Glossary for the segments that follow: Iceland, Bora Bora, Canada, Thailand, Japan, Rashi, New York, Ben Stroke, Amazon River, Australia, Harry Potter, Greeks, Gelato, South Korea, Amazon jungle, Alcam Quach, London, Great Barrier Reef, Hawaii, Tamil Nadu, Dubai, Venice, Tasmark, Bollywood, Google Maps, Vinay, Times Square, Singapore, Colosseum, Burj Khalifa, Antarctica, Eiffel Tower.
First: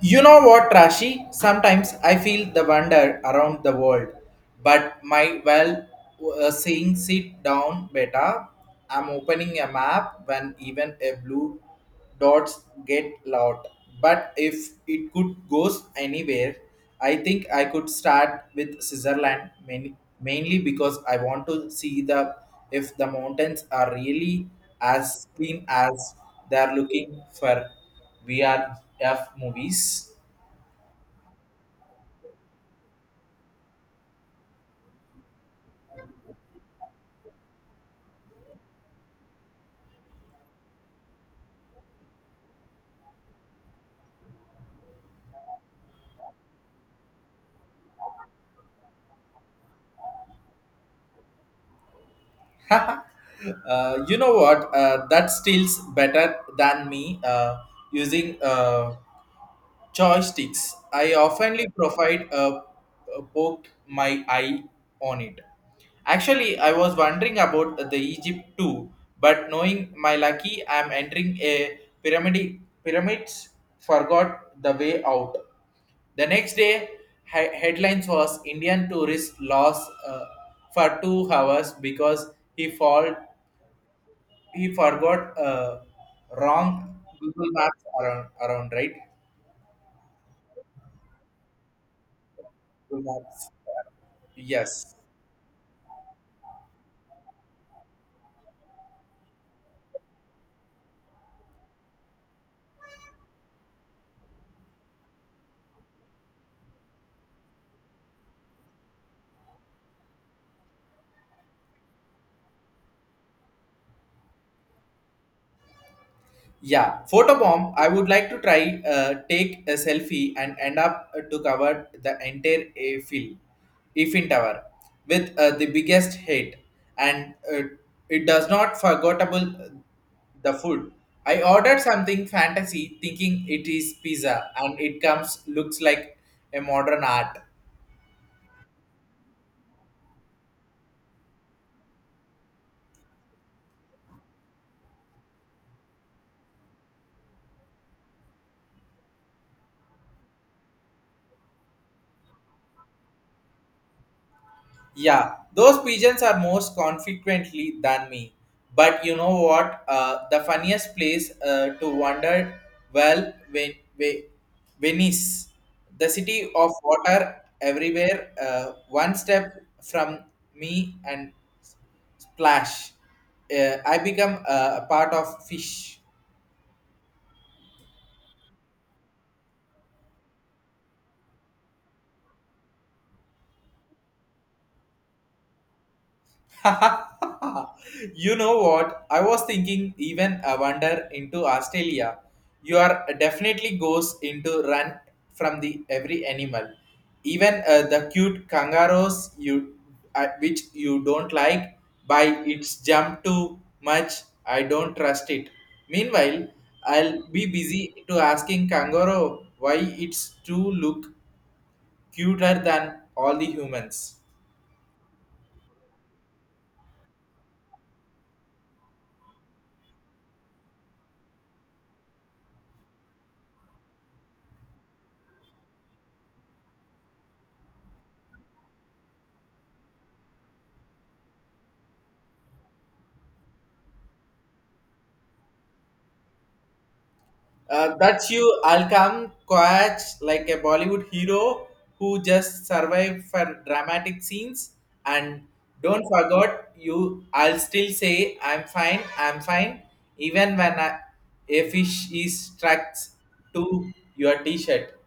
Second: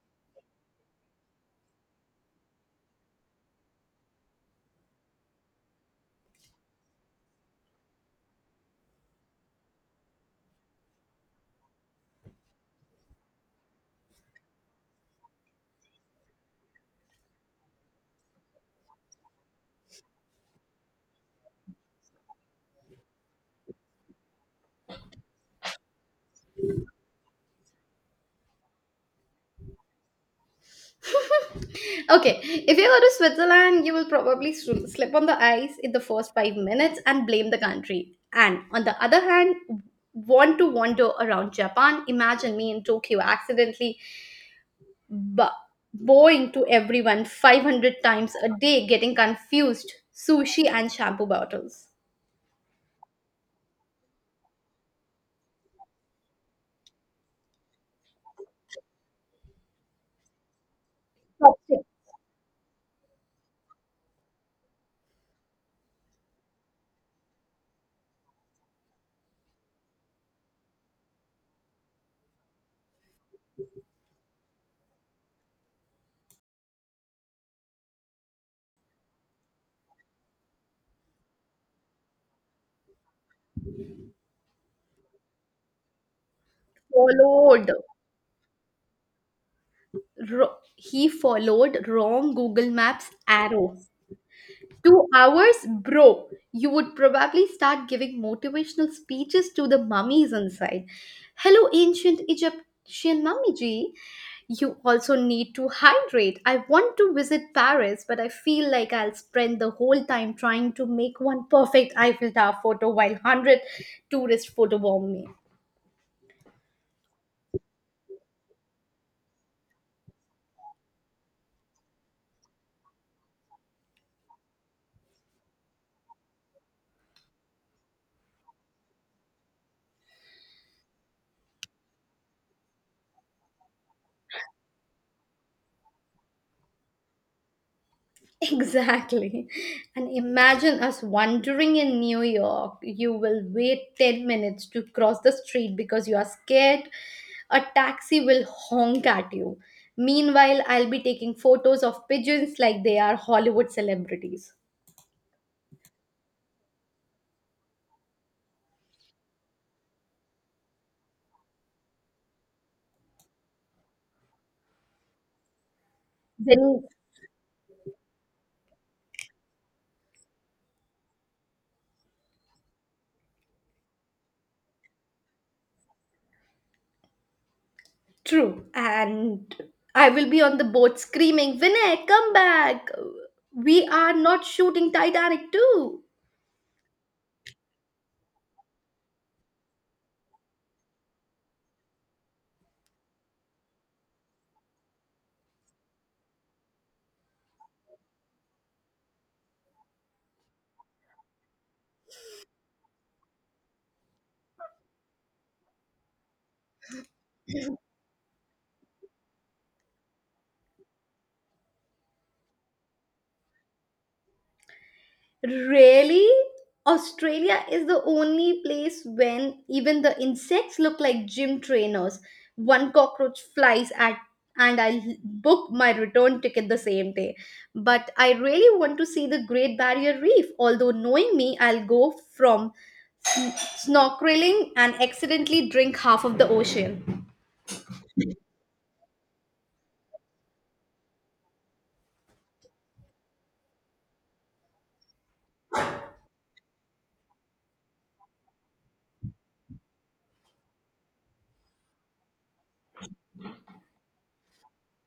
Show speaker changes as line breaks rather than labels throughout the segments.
You know what, Rashi? Sometimes I feel the wonder around the world, but my well saying sit down beta. I'm opening a map when even a blue dots get loud. But if it could goes anywhere, I think I could start with Switzerland mainly because I want to see the if the mountains are really as clean as they are looking for. VRF movies.
Okay, if you go to Switzerland, you will probably slip on the ice in the first 5 minutes and blame the country. And on the other hand, want to wander around Japan. Imagine me in Tokyo accidentally bu- bowing to everyone 500 times a day, getting confused. Sushi and shampoo bottles.
You know what? That steals better than me using joysticks. I oftenly provide poked my eye on it. Actually, I was wondering about the Egypt too, but knowing my lucky, I'm entering a pyramid. Pyramids forgot the way out. The next day, headlines was Indian tourist lost for 2 hours because he fall he forgot wrong Google
Followed.
Maps around right
He followed wrong Google
Google
Maps
Maps.
arrow.
Yes,
2 hours, bro. You would probably start giving motivational speeches to the mummies inside. Hello, ancient Egyptian mummy G. You also need to hydrate. I want to visit Paris, but I feel like I'll spend the whole time trying to make one perfect Eiffel Tower photo while 100 tourists photobomb me.
yeah, photobomb. I would like to try take a selfie and end up to cover the entire Eiffel Tower with the biggest hit, and it does not forgettable the food. I ordered something fantasy, thinking it is pizza, and it comes looks like a modern art.
Exactly. And imagine us wandering in New York. You will wait 10 minutes to cross the street because you are scared. A taxi will honk at you. Meanwhile, I'll be taking photos of pigeons like they are Hollywood celebrities.
Yeah, those pigeons are most consequently than me. But you know what? The funniest place to wander, well, Venice, the city of
Then,
water everywhere, one step from me and splash. I become a part of fish.
true. And I will be on the boat screaming, Vinay, come back. We are not shooting Titanic too.
you know what? I was thinking even a wander into Australia. You are definitely goes into run from the every animal, even the cute kangaroos you which you don't like by its jump too much. I don't trust it. Meanwhile, I'll be busy to asking kangaroo why it's too look cuter than all the humans.
Really? Australia is the only place when even the insects look like gym trainers. One cockroach flies at and I'll book my return ticket the same day. But I really want to see the Great Barrier Reef, although knowing me, I'll go from sn- snorkeling and accidentally drink half of the ocean.
That's you, Alcam Quach, like a Bollywood hero who just survived for dramatic scenes. And don't forget, you. I'll still say I'm fine. I'm fine, even when I, a fish is struck to your T-shirt.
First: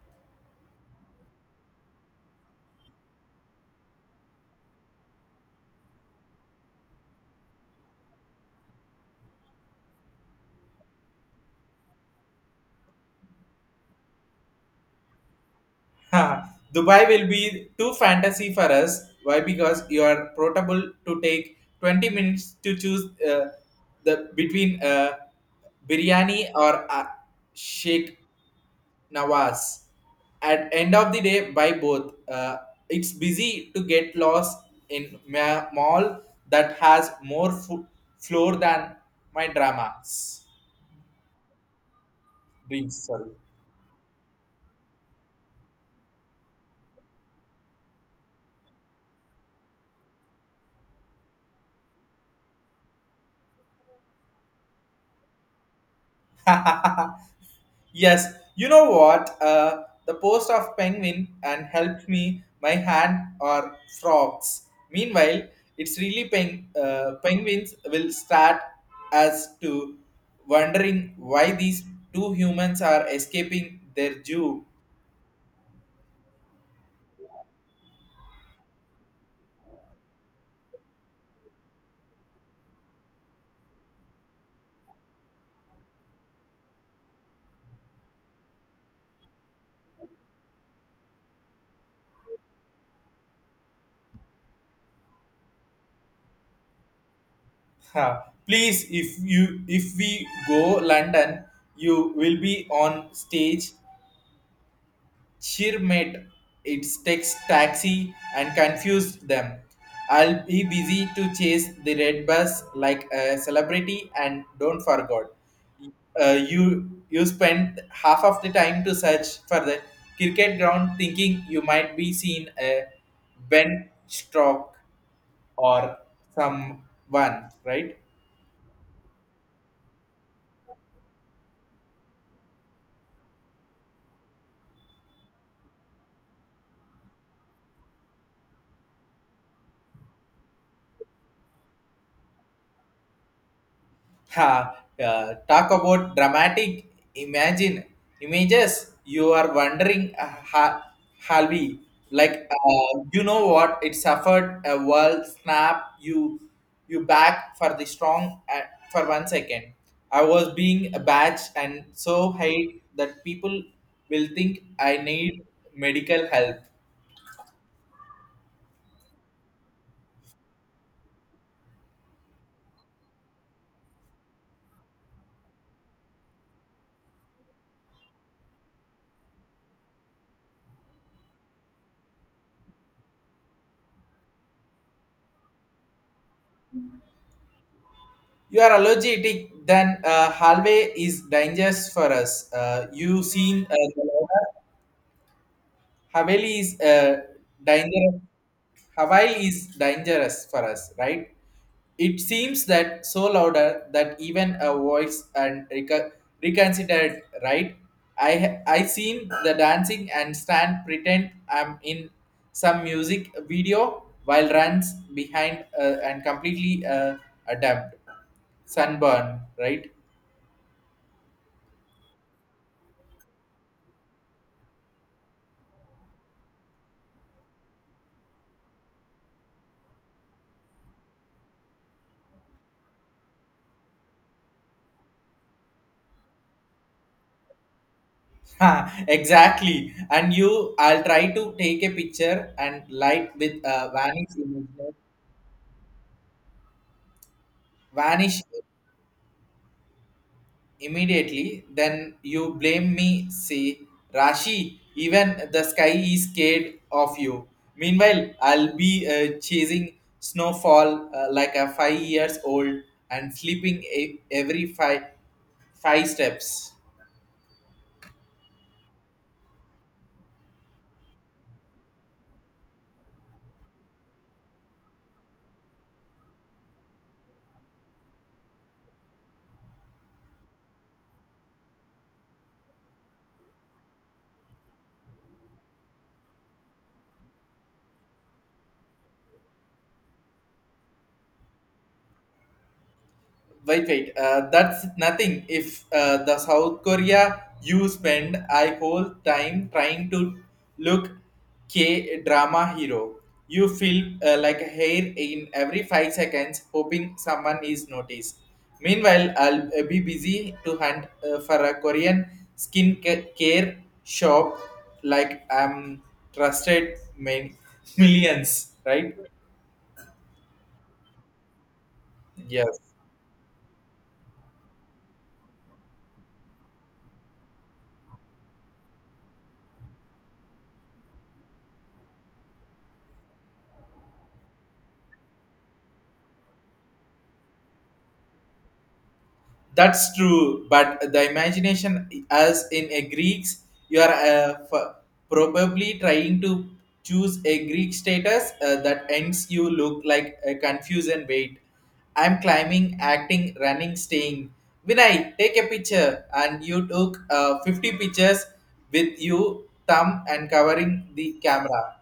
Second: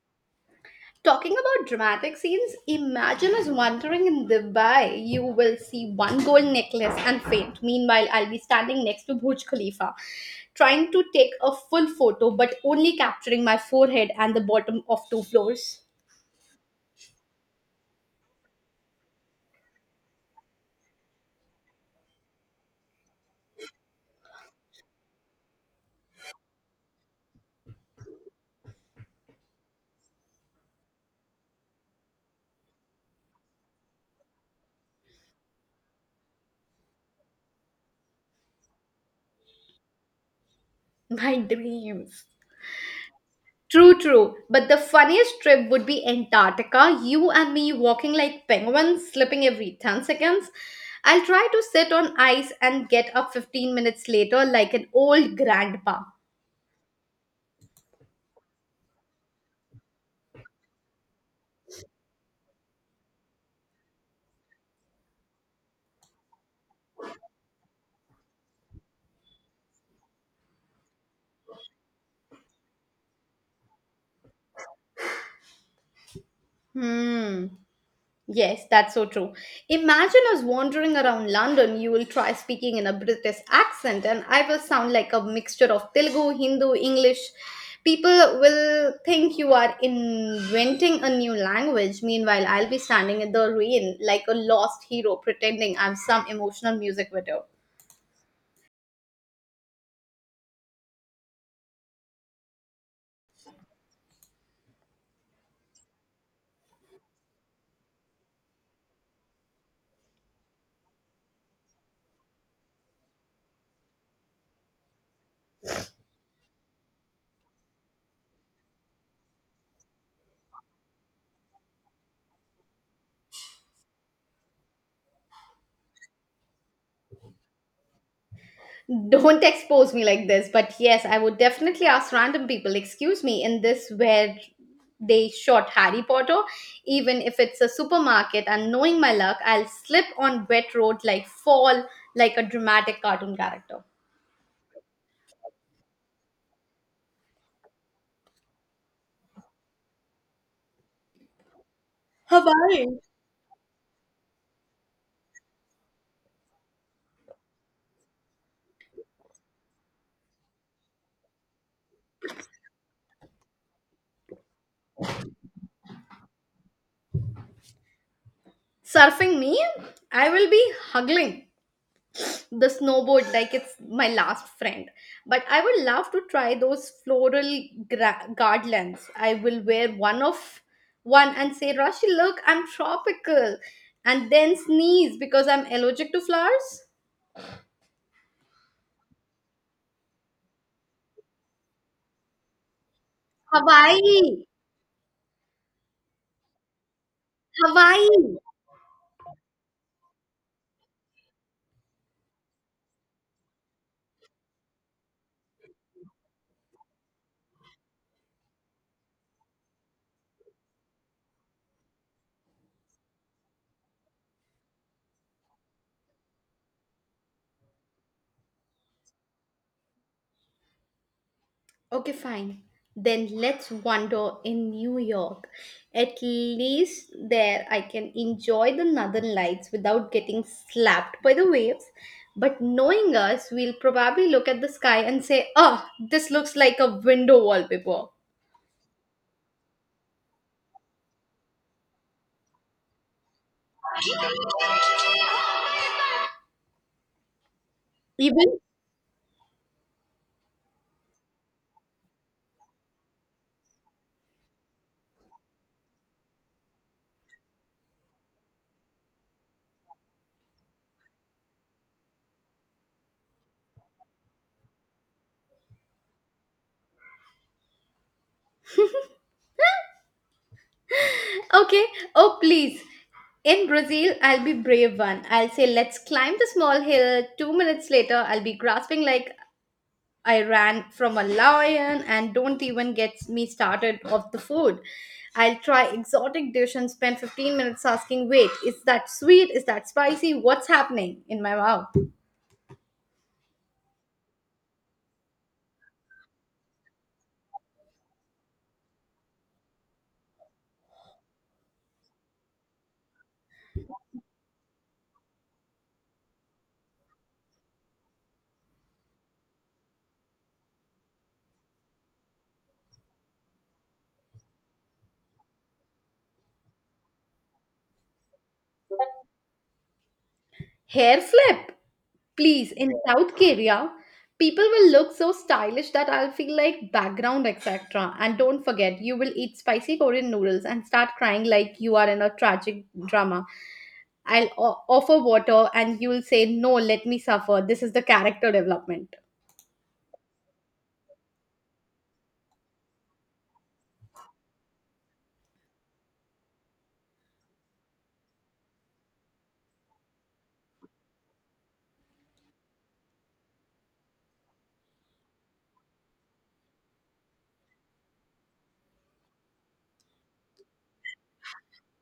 Talking about dramatic scenes, imagine us wandering in Dubai. You will see one gold necklace and faint. Meanwhile, I'll be standing next to Burj Khalifa, trying to take a full photo, but only capturing my forehead and the bottom of two floors.
Dubai will be too fantasy for us. Why? Because you are portable to take 20 minutes to choose the between biryani or shake Nawaz. At end of the day, buy both. It's busy to get lost in mall that has more floor than my dramas.
My dreams.
Dreams, sorry.
True, true. But the funniest trip would be Antarctica. You and me walking like penguins, slipping every 10 seconds. I'll try to sit on ice and get up 15 minutes later like an old grandpa.
Yes, you know what? The post of penguin and help me, my hand are frogs. Meanwhile, it's really penguins will start as to wondering why these two humans are escaping their zoo.
Hmm. Yes, that's so true. Imagine us wandering around London. You will try speaking in a British accent, and I will sound like a mixture of Telugu, Hindu, English. People will think you are inventing a new language. Meanwhile, I'll be standing in the rain like a lost hero pretending I'm some emotional music video.
Ha. Please, if we go London, you will be on stage Cheermate, its takes taxi and confused them. I'll be busy to chase the red bus like a celebrity and don't forget. You spend half of the time to search for the cricket ground thinking you might be seen a Ben Stroke or someone, right?
Don't expose me like this, but yes, I would definitely ask random people, excuse me, in this where they shot Harry Potter, even if it's a supermarket, and knowing my luck, I'll slip on wet road like fall like a dramatic cartoon character.
Ha, talk about dramatic imagine images. You are wondering, Halvi, like
Hawaii.
you know what? It suffered a world snap. You back for the strong for one second. I was being a batch and so hate that people will think I need medical help.
Surfing me, I will be hugging the snowboard like it's my last friend, but I would love to try those floral garlands. I will wear one and say, Rashi, look, I'm tropical, and then sneeze because I'm allergic to flowers.
You are allergic, then halway is dangerous for us. You seen the
Hawaii.
Haveli is dangerous.
Hawaii.
Hawaii is dangerous for us, right? It seems that so louder that even a voice and reconsidered, right? I seen the dancing and stand pretend I'm in some music video while runs behind and completely adapt sunburn, right?
Okay, fine. Then let's wander in New York. At least there I can enjoy the northern lights without getting slapped by the waves. But knowing us, we'll probably look at the sky and say, Oh, this looks like a window wallpaper.
Ha, exactly. And you, I'll try to take a picture and light with a vanishing. Image vanish
Even?
immediately, then you blame me, say, Rashi, even the sky is scared of you. Meanwhile, I'll be chasing snowfall like a 5 years old and sleeping every five steps.
Okay. Oh, please. In Brazil, I'll be brave one. I'll say, Let's climb the small hill. 2 minutes later, I'll be grasping like I ran from a lion, and don't even get me started of the food. I'll try exotic dish and spend 15 minutes asking, wait, is that sweet? Is that spicy? What's happening in my mouth?
Wait, wait. That's nothing. If the South Korea you spend I whole time trying to look K drama hero, you feel like a hair in every 5 seconds, hoping someone is noticed. Meanwhile, I'll be busy to hunt for a Korean skin care shop like I'm trusted many millions, right?
Hair flip, please.
Yes.
In South Korea, people will look so stylish that I'll feel like background, etc. And don't forget, you will eat spicy Korean noodles and start crying like you are in a tragic drama. I'll offer water and you'll say, no, let me suffer. This is the character development.
That's true, but the imagination, as in a Greeks, you are probably trying to choose a Greek status that ends you look like a confusion and wait. I'm climbing, acting, running, staying. Vinay, take a picture, and you took 50 pictures with you thumb and covering the camera.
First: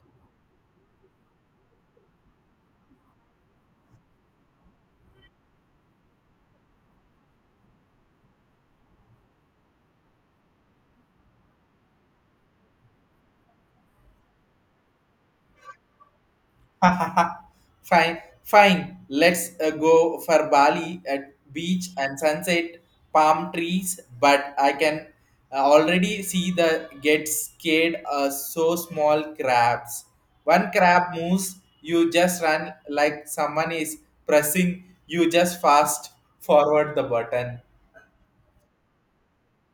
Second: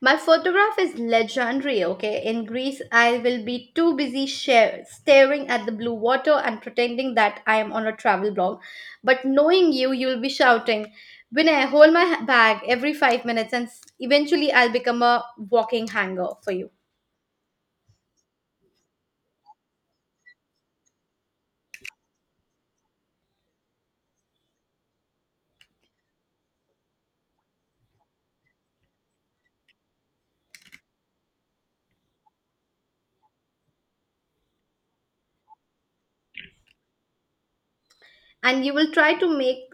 My photograph is legendary, okay? In Greece, I will be too busy staring at the blue water and pretending that I am on a travel blog. But knowing you, you'll be shouting, Vinay, hold my bag every 5 minutes, and eventually I'll become a walking hanger for you.
Ha, ha, ha. fine, fine Let's go for Bali at beach and sunset, palm trees. But I can already see the get scared. So small crabs. One crab moves, you just run like someone is pressing. You just fast forward the button.
And you will try to make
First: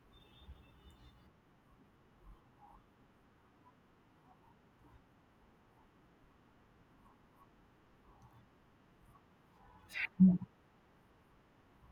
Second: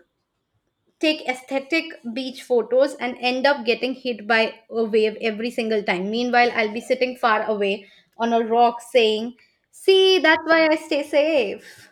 take aesthetic beach photos and end up getting hit by a wave every single time. Meanwhile, I'll be sitting far away on a rock saying, See, that's why I stay safe.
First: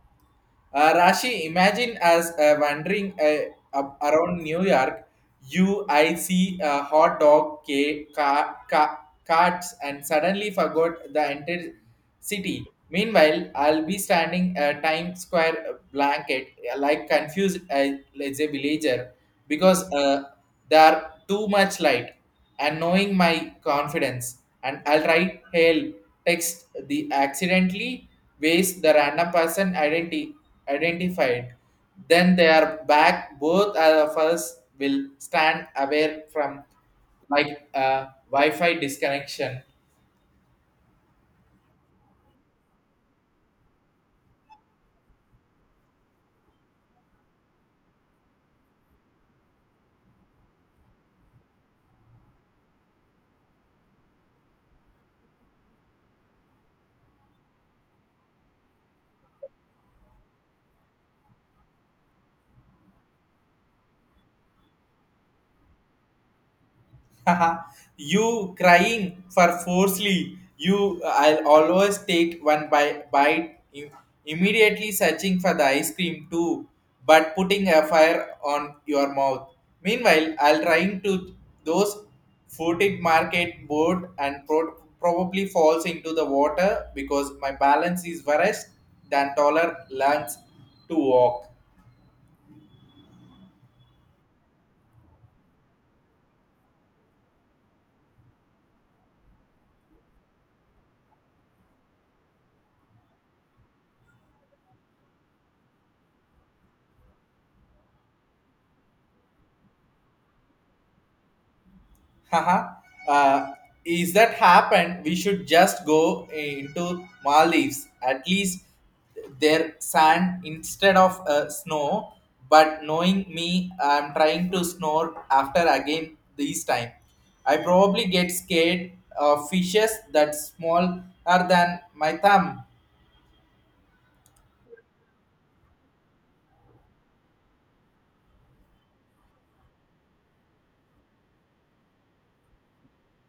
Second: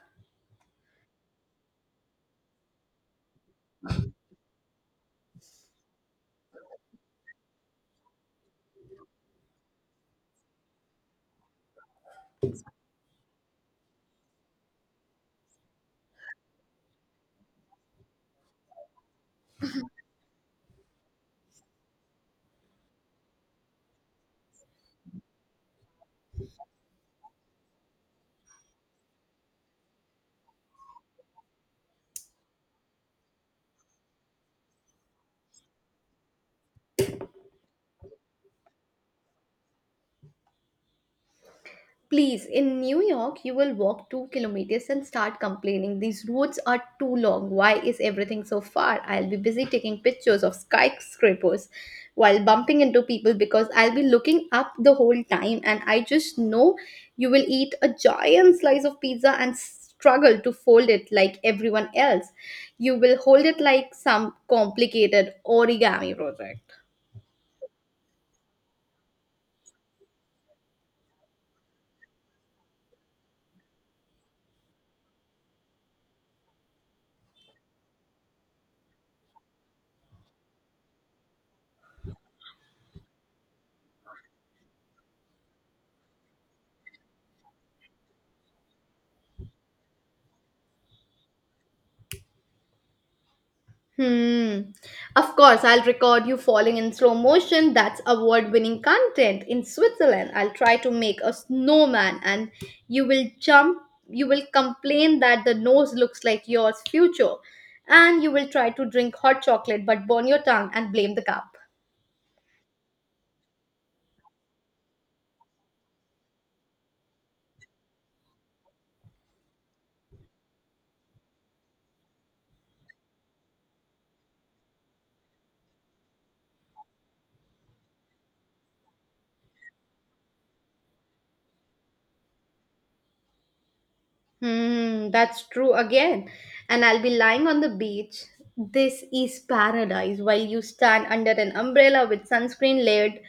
Rashi, imagine as wandering up around New York UIC hot dog carts and suddenly forgot the entire city. Meanwhile, I'll be standing a Times Square blanket like confused as a villager because there are too much light and knowing my confidence and I'll write hail text the accidentally waste the random person identified then they are back both of us will stand away from like wi-fi disconnection.
Please, in New York, you will walk 2 kilometers and start complaining. These roads are too long. Why is everything so far? I'll be busy taking pictures of skyscrapers while bumping into people because I'll be looking up the whole time. And I just know you will eat a giant slice of pizza and struggle to fold it like everyone else. You will hold it like some complicated origami project.
you crying for forcefully. You, I'll always take one bite immediately searching for the ice cream too, but putting a fire on your mouth. Meanwhile, I'll trying to those footed market board and probably falls into the water because my balance is worse than taller lungs to walk.
Hmm. Of course, I'll record you falling in slow motion. That's award winning content. In Switzerland, I'll try to make a snowman and you will jump, you will complain that the nose looks like yours, future. And you will try to drink hot chocolate but burn your tongue and blame the cup.
Haha. uh, is that happened? We should just go into Maldives. At least their sand instead of snow. But knowing me, I'm trying to snore after again this time. I probably get scared of fishes that smaller than my thumb.
Hmm, that's true again. And I'll be lying on the beach. This is paradise while you stand under an umbrella with sunscreen layered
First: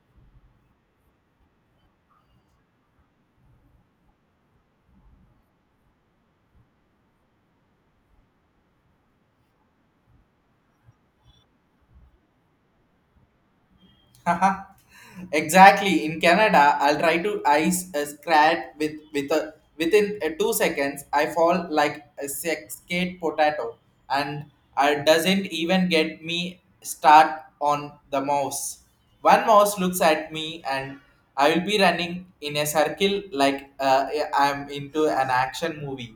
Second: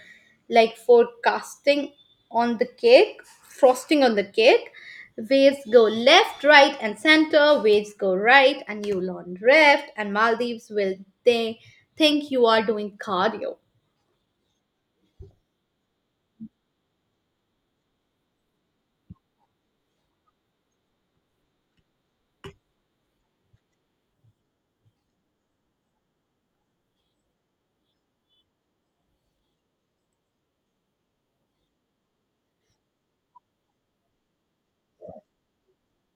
like forecasting on the cake, frosting on the cake. Waves go left, right, and center. Waves go right, and you learn left. And Maldives will they think you are doing cardio.
exactly. In Canada, I'll try to ice a scrat with within 2 seconds. I fall like a sex skate potato, and it doesn't even get me start on the mouse. One mouse looks at me, and I will be running in a circle like I'm into an action movie.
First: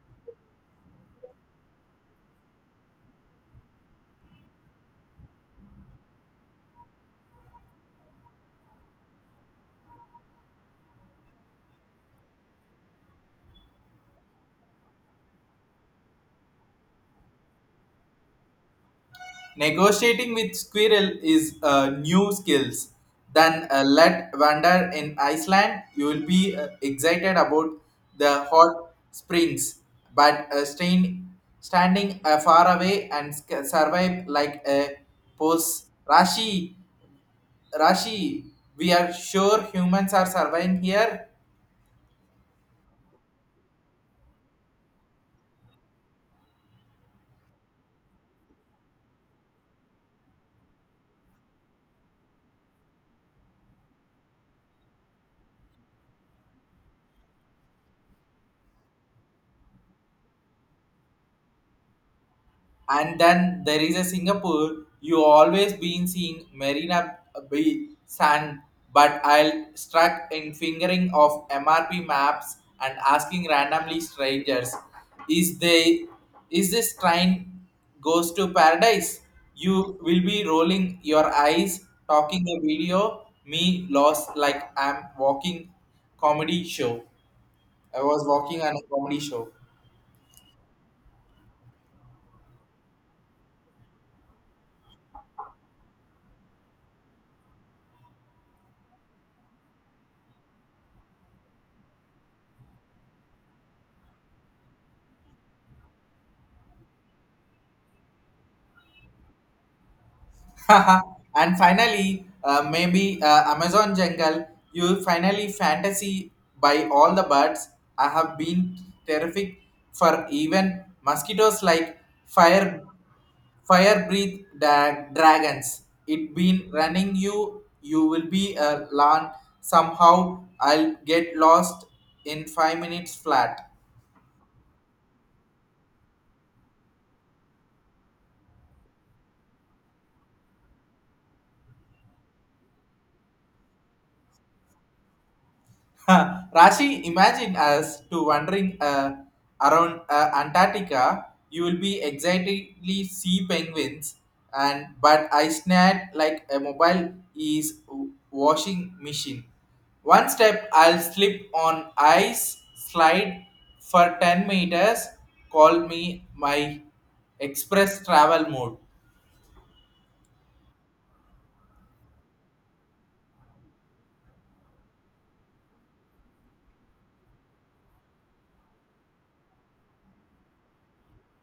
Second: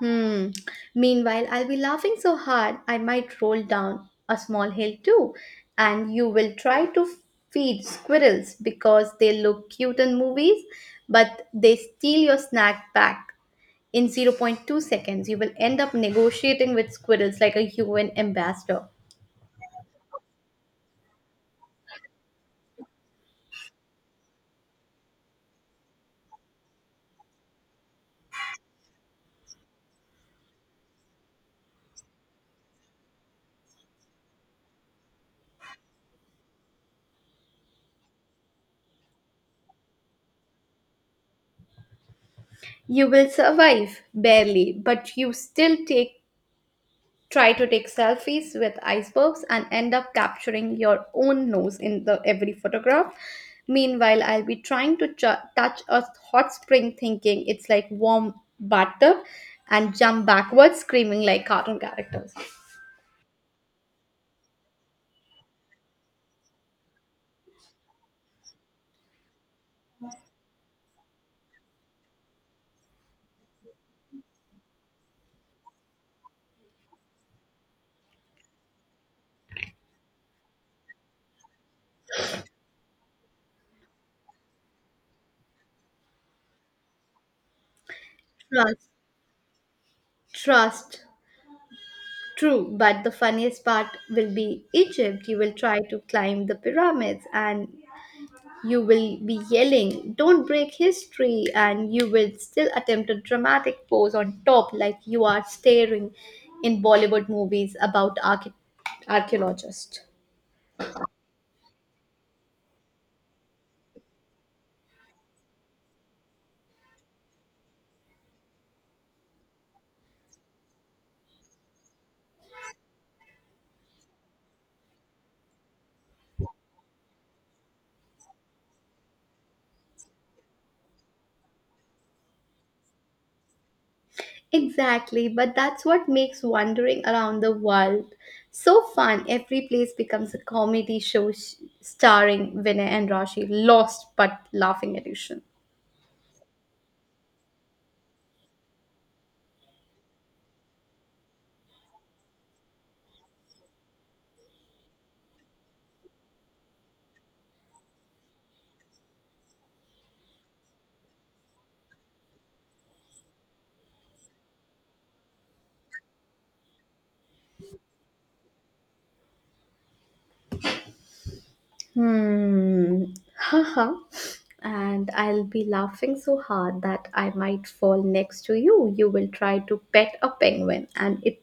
Hmm. Meanwhile, I'll be laughing so hard I might roll down a small hill too, and you will try to feed squirrels because they look cute in movies, but they steal your snack back in zero point 0.2 seconds. You will end up negotiating with squirrels like a UN ambassador.
Negotiating with squirrel is new skills. Then let wander in Iceland. You will be excited about the hot springs, but staying standing far away and survive like a post Rashi. Rashi, we are sure humans are surviving here.
You will survive barely, but you still take try to take selfies with icebergs and end up capturing your own nose in the every photograph. Meanwhile, I'll be trying to touch a hot spring thinking it's like warm bathtub and jump backwards screaming like cartoon characters.
And then there is a Singapore. You always been seeing Marina Bay Sand, but I'll struck in fingering of MRP maps and asking randomly strangers, "Is is this train goes to paradise?" You will be rolling your eyes, talking a video. Me lost like I'm walking comedy show. I was walking on a
Trust,
comedy show.
trust. True, but the funniest part will be Egypt. You will try to climb the pyramids, and you will be yelling, Don't break history, and you will still attempt a dramatic pose on top like you are staring in Bollywood movies about archaeologists.
and finally, maybe Amazon jungle. You finally fantasy by all the birds. I have been terrific for even mosquitoes like fire, fire breath dragons. It been running you. You will be a lawn. Somehow I'll get lost in 5 minutes flat.
Exactly, but that's what makes wandering around the world so fun. Every place becomes a comedy show starring Vinay and Rashi, lost but laughing edition.
Rashi, imagine us to wandering around Antarctica. You will be excitedly see penguins, and but I snared like a mobile is washing machine. One step, I'll slip on ice slide for 10 meters. Call me my express travel mode.
Hmm. Haha. And I'll be laughing so hard that I might fall next to you. You will try to pet a penguin and it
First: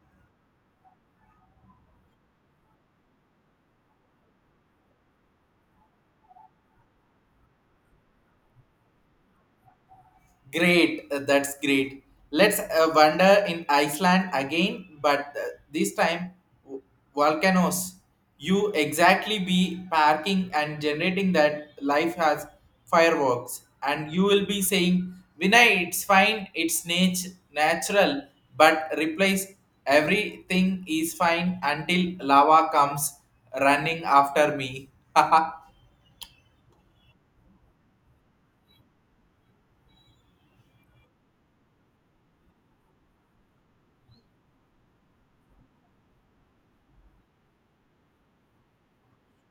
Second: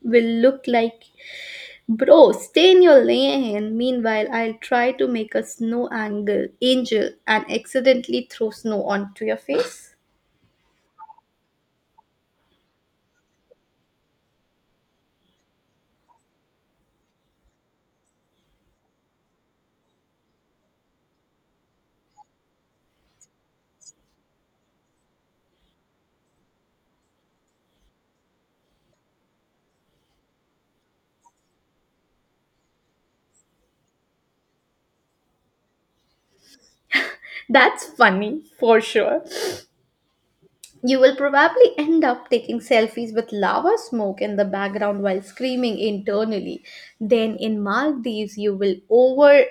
will look like, bro, stay in your lane. Meanwhile, I'll try to make a snow angle angel and accidentally throw snow onto your face.
Great, that's great. Let's wander in Iceland again, but this time w- volcanoes. You exactly be parking and generating that life has fireworks, and you will be saying, "Vinay, it's fine, it's natural," but replace everything is fine until lava comes running after me.
That's funny for sure. You will probably end up taking selfies with lava smoke in the background while screaming internally. Then in Maldives, you will overuse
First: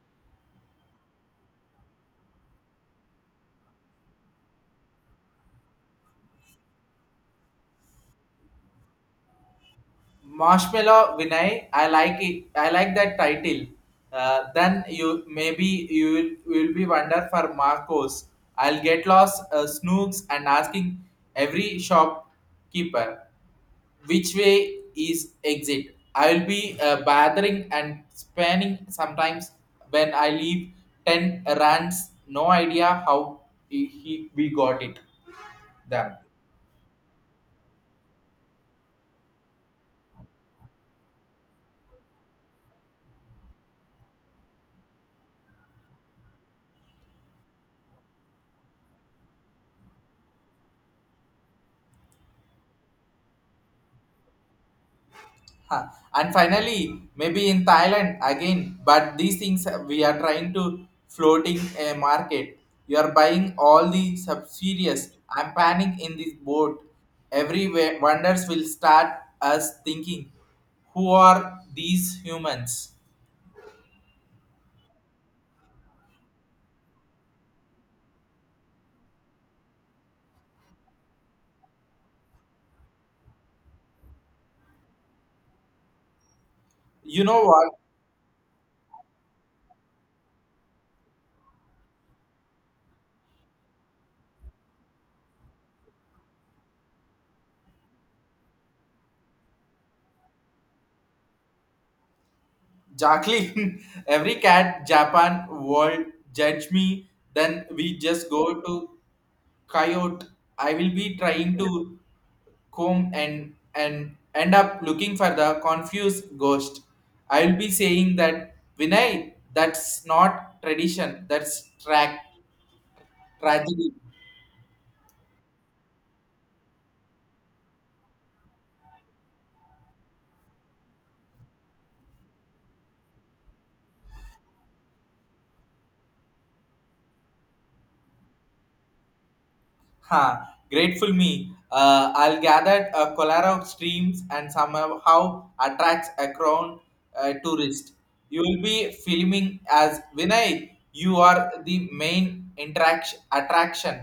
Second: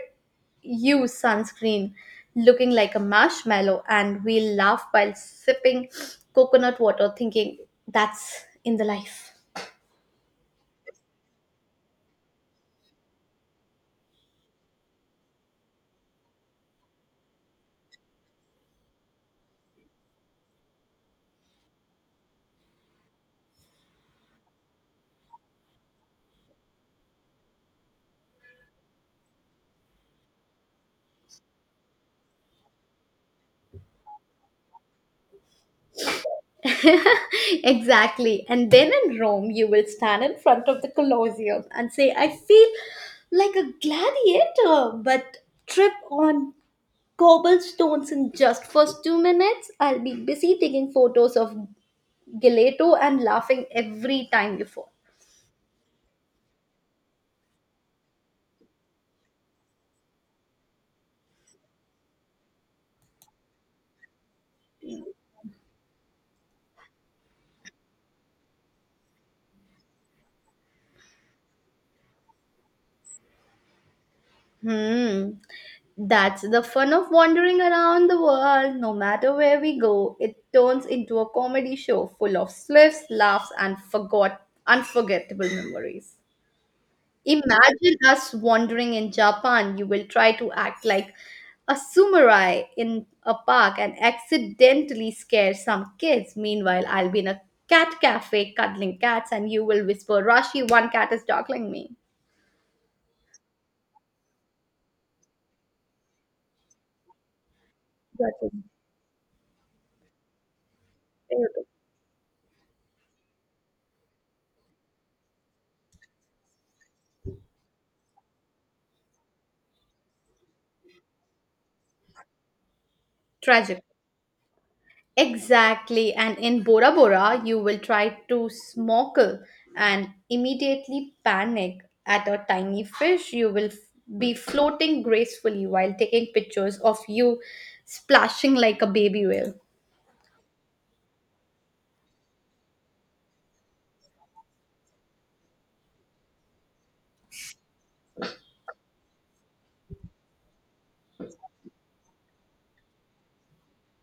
sunscreen looking like a marshmallow and we'll laugh while sipping coconut water, thinking that's in the life.
Marshmallow Vinay, I like it. I like that title. Then you maybe will be wonder for Marcos. I'll get lost snooks and asking every shopkeeper which way is exit. I'll be bothering and spanning sometimes when I leave ten runs. No idea how we got it them.
Exactly. And then in Rome, you will stand in front of the Colosseum and say, I feel like a gladiator, but trip on cobblestones in just first 2 minutes. I'll be busy taking photos of Gelato and laughing every time you fall.
Huh. And finally, maybe in Thailand again, but these things we are trying to floating a market. You are buying all the subsidies. I'm panning in this boat. Everywhere wonders will start us thinking, who are these humans?
Hmm. That's the fun of wandering around the world. No matter where we go, it turns into a comedy show full of slips, laughs, and forgot unforgettable memories.
You know what,
Imagine us wandering in Japan. You will try to act like a samurai in a park and accidentally scare some kids. Meanwhile, I'll be in a cat cafe cuddling cats and you will whisper, Rashi, one cat is juggling me.
Jacqueline? Every cat Japan world judge me. Then we just
That is
go to coyote. I will be trying
terrible.
to comb and end up looking for the confused ghost. I will be saying that Vinay, that's not tradition, that's track
Tragic.
tragedy.
Exactly, and in Bora Bora, you will try to snorkel and immediately panic at a tiny fish. You will be floating gracefully while taking pictures of you splashing like a baby whale.
Ha, grateful me, I'll gather a collar of streams and somehow attracts a crown tourist. You will be filming as Vinay, you are the main interaction attraction.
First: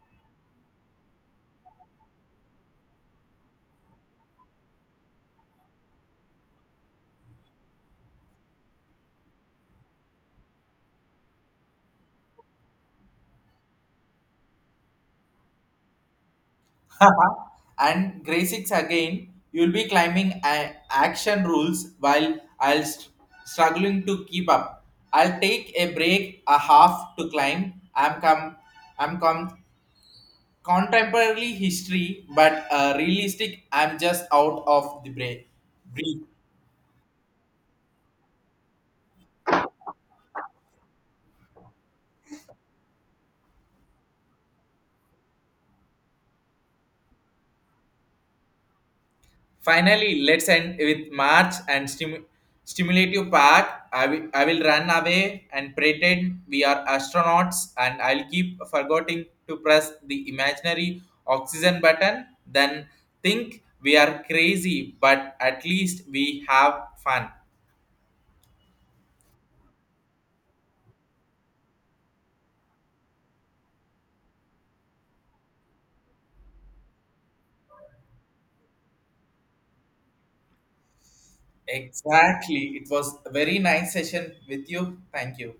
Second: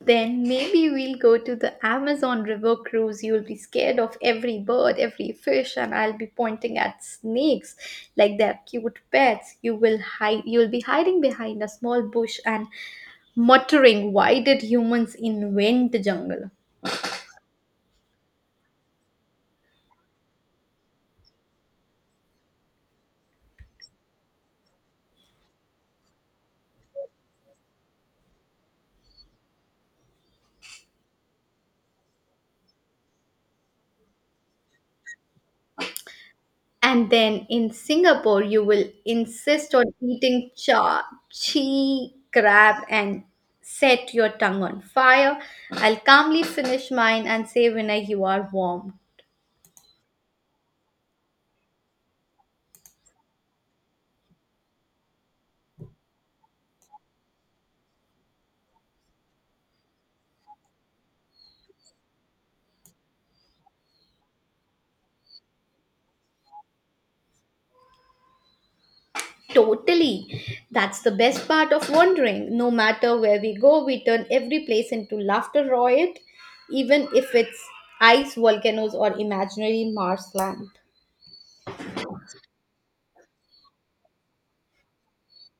Then maybe we'll go to the Amazon River cruise. You'll be scared of every bird, every fish, and I'll be pointing at snakes like they're cute pets. You will hide. You'll be hiding behind a small bush and muttering, Why did humans invent the jungle?
and Gracix again, you'll be climbing action rules while I'll struggling to keep up. I'll take a break, a half to climb. I'm contemporary history, but realistic. I'm just out of the break.
And then in Singapore, you will insist on eating chi, crab, and set your tongue on fire. I'll calmly finish mine and say, Vinay, you are warm.
Finally, let's end with March and stimulative park. I will run away and pretend we are astronauts, and I'll keep forgetting to press the imaginary oxygen button. Then think we are crazy, but at least we have fun.
Totally. That's the best part of wandering. No matter where we go, we turn every place into laughter riot, even if it's ice, volcanoes, or imaginary Mars land.
Exactly. It was a very nice session with you. Thank you.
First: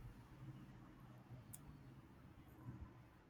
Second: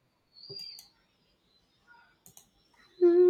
Hmm.